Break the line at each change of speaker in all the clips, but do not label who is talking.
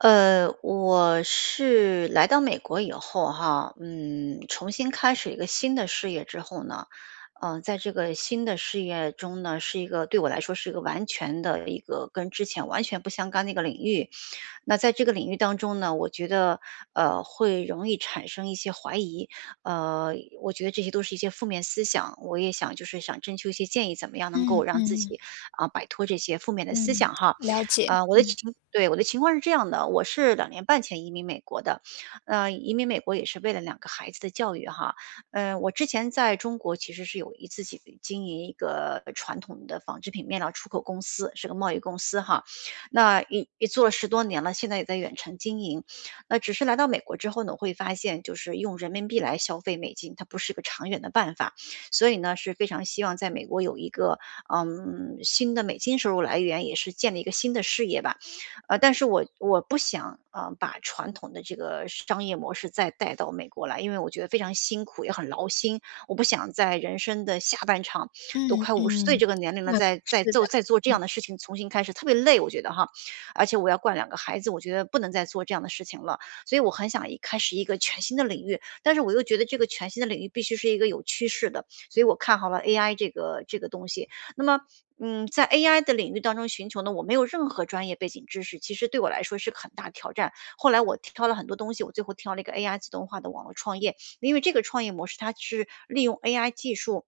呃，我是来到美国以后哈，嗯，重新开始一个新的事业之后呢，呃，在这个新的事业中呢，是一个对我来说是一个完全的一个跟之前完全不相干的一个领域。那在这个领域当中呢，我觉得，呃，会容易产生一些怀疑。呃，我觉得这些都是一些负面思想，我也想就是想征求一些建议，怎么样能够
嗯
让自
嗯。
己，嗯，摆脱这些负面的
对，
思想哈。
了解，
呃，我的
嗯。
情对，我的情况是这样的，我是2年半前移民美国的，嗯，移民美国也是为了2个孩子的教育哈。嗯，我之前在中国其实是有一自己的经营一个传统的纺织品面料出口公司，是个贸易公司哈。那也也做了10多年了，现在也在远程经营。呃，只是来到美国之后呢，我会发现就是用人民币来消费美金，它不是个长远的办法，所以呢，是非常希望在美国有一个，嗯，新的美金收入来源，也是建立一个新的事业吧。嗯，但是我我不想，嗯，把传统的这个商业模式再带到美国来，因为我觉得非常辛苦，也很劳心，我不想在人生的下半场，都
嗯
快50岁
嗯。
这个年龄了，
嗯，
再再
是的。
做再做这
嗯。
样的事情重新开始特别累，我觉得哈。而且我要管2个孩子，我觉得不能再做这样的事情了。所以我很想一开始一个全新的领域，但是我又觉得这个全新的领域必须是一个有趋势的，所以我看好了 AI 这个这个东西。那么，嗯，在 AI 的领域当中寻求呢，我没有任何专业背景知识，其实对我来说是个很大挑战。后来我挑了很多东西，我最后挑到了一个 AI 自动化的网络创业，因为这个创业模式它是利用 AI 技术，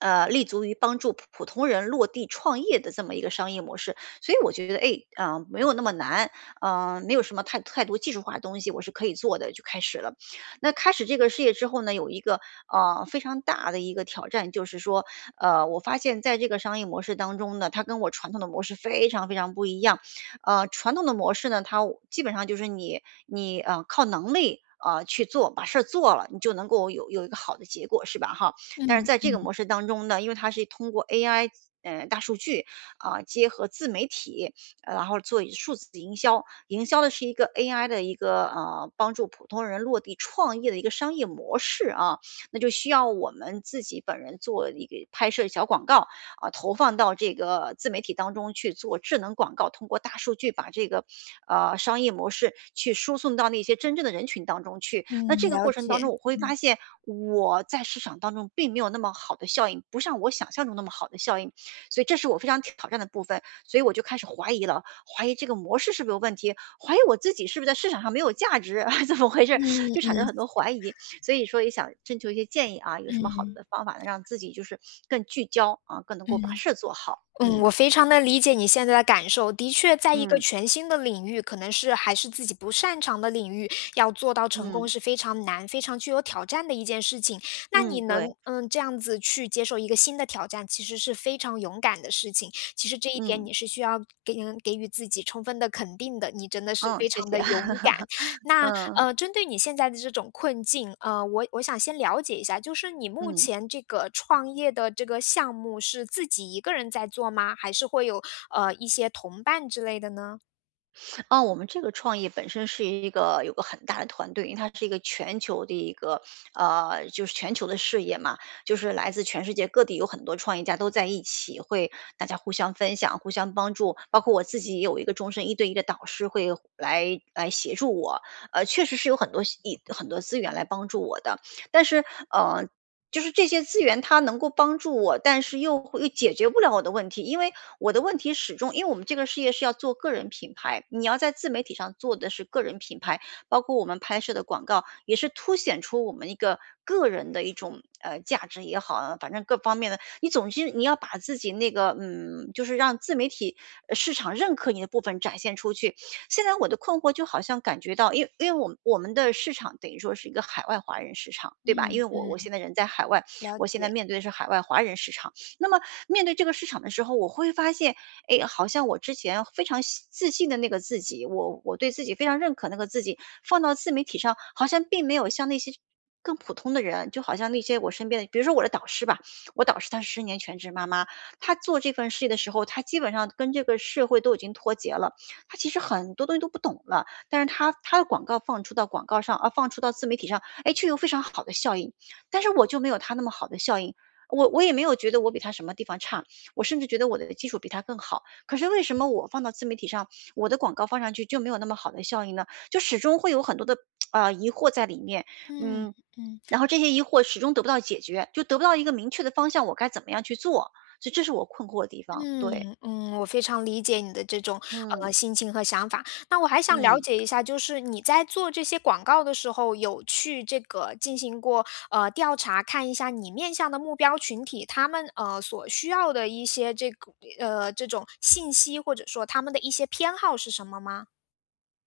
呃，立足于帮助普普通人落地创业的这么一个商业模式，所以我觉得，哎，嗯，没有那么难。嗯，没有什么太太多技术化的东西，我是可以做的，就开始了。那开始这个事业之后呢，有一个，呃，非常大的一个挑战，就是说，呃，我发现在这个商业模式当中呢，它跟我传统的模式非常，非常不一样。嗯，传统的模式呢，它基本上就是你你呃，靠能力，呃，去做把事儿做了，你就能够有有一个好的结果是吧哈。但是
嗯
在这个
嗯。
模式当中呢，因为它是通过 AI 嗯，大数据，嗯，结合自媒体，呃，然后做一数字营销。营销的是一个 AI 的一个，呃，帮助普通人落地创业的一个商业模式啊，那就需要我们自己本人做一个拍摄小广告，嗯，投放到这个自媒体当中去做智能广告，通过大数据把这个，呃，商业模式去输送到那些真正的人群当中去。那
嗯，
这个
了
过程
解，
当中我会
嗯。
发现，我在市场当中并没有那么好的效应，不像我想象中那么好的效应。所以这是我非常挑挑战的部分，所以我就开始怀疑了，怀疑这个模式是不是有问题、怀疑我自己是不是在市场上没有价值，怎么回事。
嗯
就产生很多怀疑。
嗯。
所以说也想征求一些建议啊，有什么好
嗯。
的方法能让自己就是更聚焦，嗯，更能够把
嗯。
事做好。
嗯，
嗯。
我非常地理解你现在的感受，的确在一个
嗯。
全新的领域，可能是还是自己不擅长的领域，要做到成功
嗯。
是非常难、非常具有挑战的一件事情。那你
嗯，对。
能，嗯，这样子去接受一个新的挑战，其实是非常勇敢的事情，其实这一点
嗯。
你是需要给给予自己充分的肯定的，你真的是
嗯，
非
谢
常
谢。
地勇敢。那，
嗯。
呃，针对你现在的这种困境，呃，我我想先了解一下就是你目
嗯。
前这个创业的这个项目是自己一个人在做吗？还是会有，呃，一些同伴之类的呢？
啊，我们这个创业本身是一个有个很大的团队，因为它是一个全球的一个，呃，就是全球的事业嘛。就是来自全世界各地有很多创业家都在一起，会大家互相分享、互相帮助，包括我自己也有一个终身一对一的导师会来来协助我。呃，确实是有很多一很多资源来帮助我的。但是，呃，就是这些资源它能够帮助我，但是又会又解决不了我的问题。因为我的问题始终因为我们这个事业是要做个人品牌，你要在自媒体上做的是个人品牌，包括我们拍摄的广告，也是凸显出我们一个个人的一种，呃，价值也好，反正各方面的。你总之你要把自己那个，嗯，就是让自媒体市场认可你的部分展现出去。现在我的困惑就好像感觉到因为因为我们我们的市场等于说是一个海外华人市场，对吧，因
嗯，
为我
对，
我现在人在海外，
了
我现在
解。
面对的是海外华人市场。那么面对这个市场的时候，我会发现，诶，好像我之前非常信自信的那个自己，我我对自己非常认可那个自己，放到自媒体上，好像并没有像那些更普通的人，就好像那些我身边的比如说我的导师吧，我导师她是10年全职妈妈，她做这份事业的时候，她基本上跟这个社会都已经脱节了，她其实很多东西都不懂了。但是她她的广告放出到广告上啊，放出到自媒体上，诶，就、却有非常好的效应。但是我就没有她那么好的效应，我我也没有觉得我比她什么地方差，我甚至觉得我的技术比她更好。可是为什么我放到自媒体上，我的广告放上去就没有那么好的效应呢？就始终会有很多的，呃，疑惑在里面。
嗯，
嗯，
嗯。
然后这些疑惑始终得不到解决，就得不到一个明确的方向，我该怎么样去做，所以这是我困惑的地方，
嗯，
对。
嗯，我非常理解你的这种，呃，
嗯。
心情和想法。但我还想了
嗯。
解一下，就是你在做这些广告的时候，有去这个进行过，呃，调查，看一下你面向的目标群体，他们，呃，所需要的一些这个呃，这种信息，或者说他们的一些偏好是什么吗？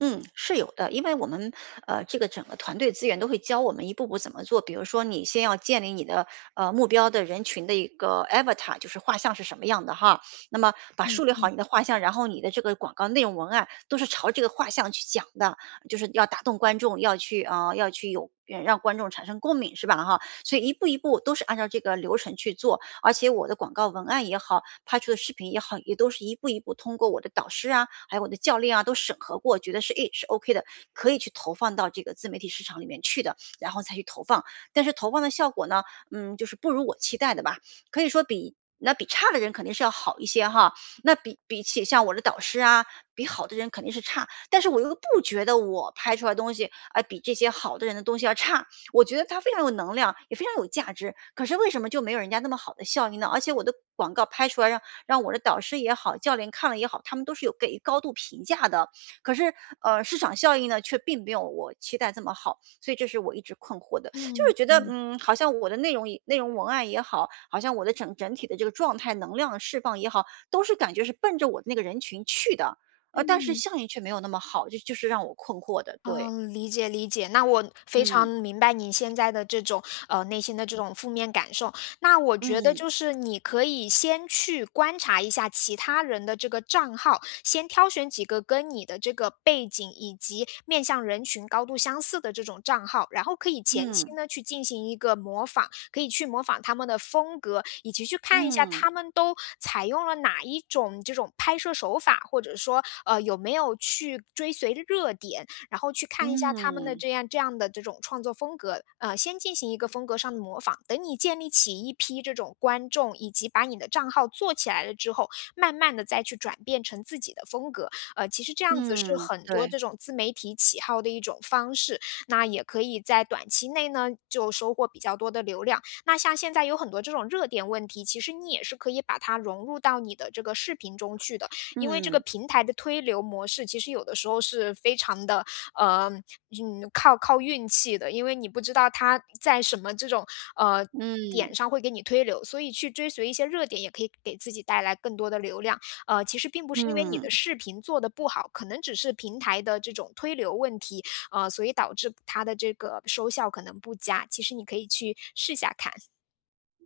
嗯，是有的，因为我们，呃，这个整个团队资源都会教我们一步步怎么做。比如说你先要建立你的，呃，目标的人群的一个 avatar，就是画像是什么样的哈。那么把
嗯
树立好
嗯。
你的画像，然后你的这个广告内容文案都是朝这个画像去讲的。就是要打动观众，要去啊，要去有让观众产生共鸣，是吧哈。所以一步一步都是按照这个流程去做，而且我的广告文案也好，拍出的视频，也都是一步一步通过我的导师啊，还有我的教练啊都审核过，觉得是，哎，是 ok 的，可以去投放到这个自媒体市场里面去的，然后才去投放。但是投放的效果呢，嗯，就是不如我期待的吧，可以说比那比差的人肯定是要好一些哈。那比比起像我的导师啊，比好的人肯定是差。但是我又不觉得我拍出来的东西，啊比这些好的人的东西要差，我觉得它非常有能量，也非常有价值。可是为什么就没有人家那么好的效应呢？而且我的广告拍出来让让我的导师也好，教练看了也好，他们都是有给予高度评价的。可是，呃，市场效应呢，却并没有我期待这么好。所以这是我一直困惑的。就是
嗯，
觉得，
嗯。
嗯，好像我的内容内容文案也好，好像我的整整体的这个状态能量的释放也好，都是感觉是奔着我那个人群去的，呃，但是
嗯。
效应却没有那么好，这就是让我困惑的，对。
嗯，理解理解，那我非常
嗯。
明白你现在的这种，呃，内心的这种负面感受。那我觉得
嗯。
就是你可以先去观察一下其他人的这个账号，先挑选几个跟你的这个背景，以及面向人群高度相似的这种账号，然后可以前期
嗯。
呢去进行一个模仿。可以去模仿他们的风格，以及去看一下
嗯。
他们都采用了哪一种这种拍摄手法，或者说，呃，有没有去追随的热点，然后去看一下他们的
嗯。
这样这样的这种创作风格。呃，先进行一个风格上的模仿，等你建立起一批这种观众，以及把你的账号做起来了之后，慢慢地再去转变成自己的风格。呃，其实这样子是
嗯，
很多这
对。
种自媒体启号的一种方式。那也可以在短期内呢，就收获比较多的流量。那像现在有很多这种热点问题，其实你也是可以把它融入到你的这个视频中去的。因为这个
嗯。
平台的推流模式其实有的时候是非常得，呃，靠靠运气的，因为你不知道它在什么这种，呃，
嗯。
点上会给你推流，所以去追随一些热点也可以给自己带来更多的流量。呃，其实并不是因为你的
嗯。
视频做的不好，可能只是平台的这种推流问题，呃，所以导致它的这个收效可能不佳，其实你可以去试一下看。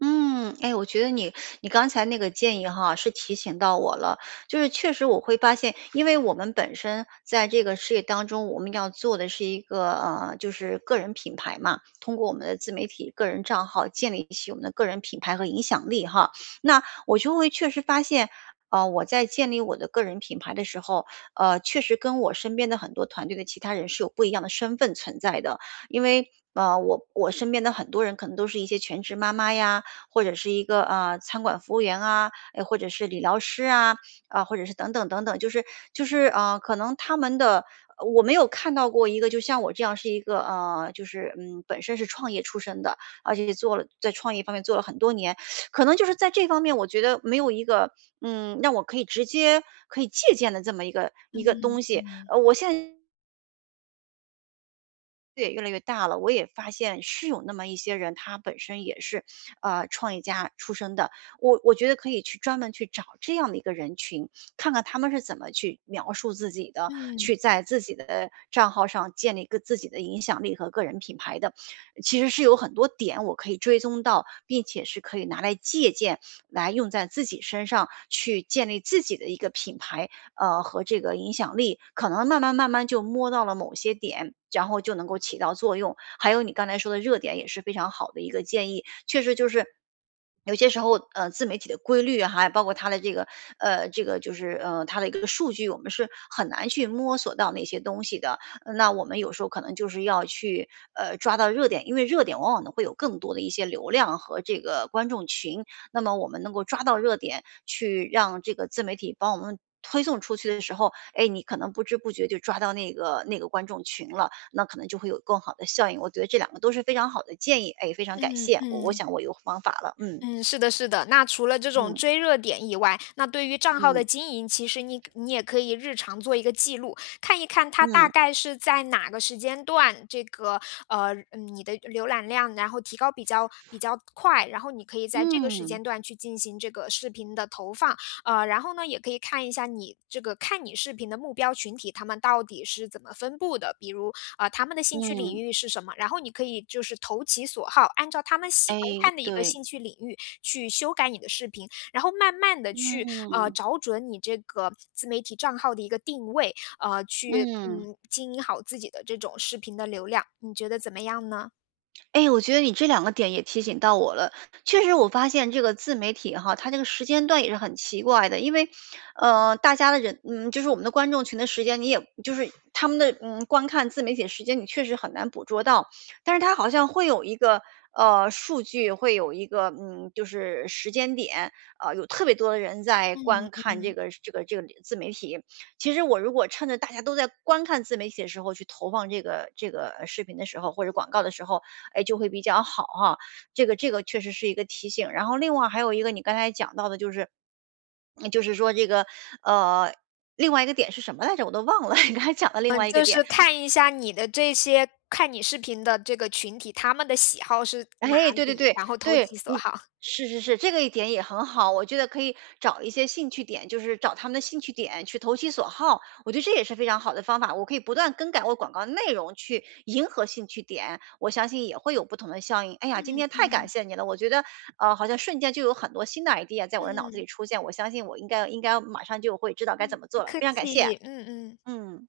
嗯，哎，我觉得你你刚才那个建议哈，是提醒到我了，就是确实我会发现因为我们本身在这个事业当中，我们要做的是一个呃，就是个人品牌嘛，通过我们的自媒体个人账号建立起我们的个人品牌和影响力哈。那我就会确实发现，啊，我在建立我的个人品牌的时候，呃，确实跟我身边的很多团队的其他人是有不一样的身份存在的。因为，呃，我我身边的很多人可能都是一些全职妈妈呀，或者是一个，呃，餐馆服务员啊，诶，或者是理疗师啊，啊，或者是等等等等，就是就是呃，可能他们的呃，我没有看到过一个就像我这样是一个呃，就是，嗯，本身是创业出身的，而且做了在创业方面做了很多年，可能就是在这方面我觉得没有一个，嗯，让我可以直接可以借鉴的这么一个一个
嗯，
东西，
嗯。
呃，我现对，越来越大了，我也发现是有那么一些人，他本身也是，呃，创业家出身的，我我觉得可以去专门去找这样的一个人群，看看他们是怎么去描述自己的，
嗯。
去在自己的账号上建立一个自己的影响力和个人品牌的，其实是有很多点我可以追踪到，并且是可以拿来借鉴，来用在自己身上，去建立自己的一个品牌，呃，和这个影响力，可能慢慢慢慢就摸到了某些点，然后就能够起到作用。还有你刚才说的热点也是非常好的一个建议，确实就是有些时候，呃，自媒体的规律，还包括它的这个呃，这个就是呃，它的一个数据我们是很难去摸索到那些东西的，那我们有时候可能就是要去，呃，抓到热点，因为热点往往会有更多的一些流量和这个观众群，那么我们能够抓到热点去让这个自媒体帮我们推送出去的时候，诶，你可能不知不觉就抓到那个那个观众群了，那可能就会有更好的效应。我觉得这两个都是非常好的建议，哎，非常感
嗯，
谢。我我
嗯。
想我有方法了。嗯。
嗯，是的，是的，那除了这种
嗯。
追热点以外，那对于账号
嗯。
的经营，其实你你也可以日常做一个记录，看一看它大
嗯。
概是在哪个时间段，这个呃，你的浏览量然后提高比较比较快，然后你可以在这个时
嗯。
间段去进行这个视频的投放。呃，然后呢，也可以看一下你这个看你视频的目标群体，他们到底是怎么分布的，比如，呃，他们的兴趣领
嗯。
域是什么，然后你可以就是投其所好，按照他们喜欢
哎，
看的一个
对。
兴趣领域，去修改你的视频，然后慢慢地去，呃，
嗯。
找准你这个自媒体账号的一个定位，呃，去，
嗯。
嗯，经营好自己的这种视频的流量，你觉得怎么样呢？
诶，我觉得你这2个点也提醒到我了。确实我发现这个自媒体哈，它这个时间段也是很奇怪的。因为，呃，大家的人嗯，就是我们的观众群的时间，你也就是他们的，嗯，观看自媒体的时间你确实很难捕捉到。但是它好像会有一个呃，数据会有一个，嗯，就是时间点，啊，有特别多的人在
嗯
观看这
嗯。
个这个这个自媒体，其实我如果趁着大家都在观看自媒体的时候去投放这个这个视频的时候或者广告的时候，哎，就会比较好哈，这个这个确实是一个提醒。然后另外还有一个你刚才讲到的就是就是说这个，呃，另外一个点是什么来着，我都忘了，你刚才讲了另
呃，
外一个
就
点。
是看一下你的这些看你视频的这个群体，他们的喜好是哪
哎，对对
里，
对，
然后投
对。
其所
你
好。
是是是，这个一点也很好，我觉得可以找一些兴趣点，就是找他们的兴趣点去投其所好，我觉得这也是非常好的方法。我可以不断更改我广告的内容去迎合兴趣点，我相信也会有不同的效应。哎呀，今
嗯
天太感
嗯。
谢你了，我觉得，呃，好像瞬间就有很多新的 idea 在我的脑子
嗯。
里出现，我相信我应该应该马上就会知道该
嗯，
怎么
不
做了，
客
非常感谢。
气，嗯嗯。
嗯。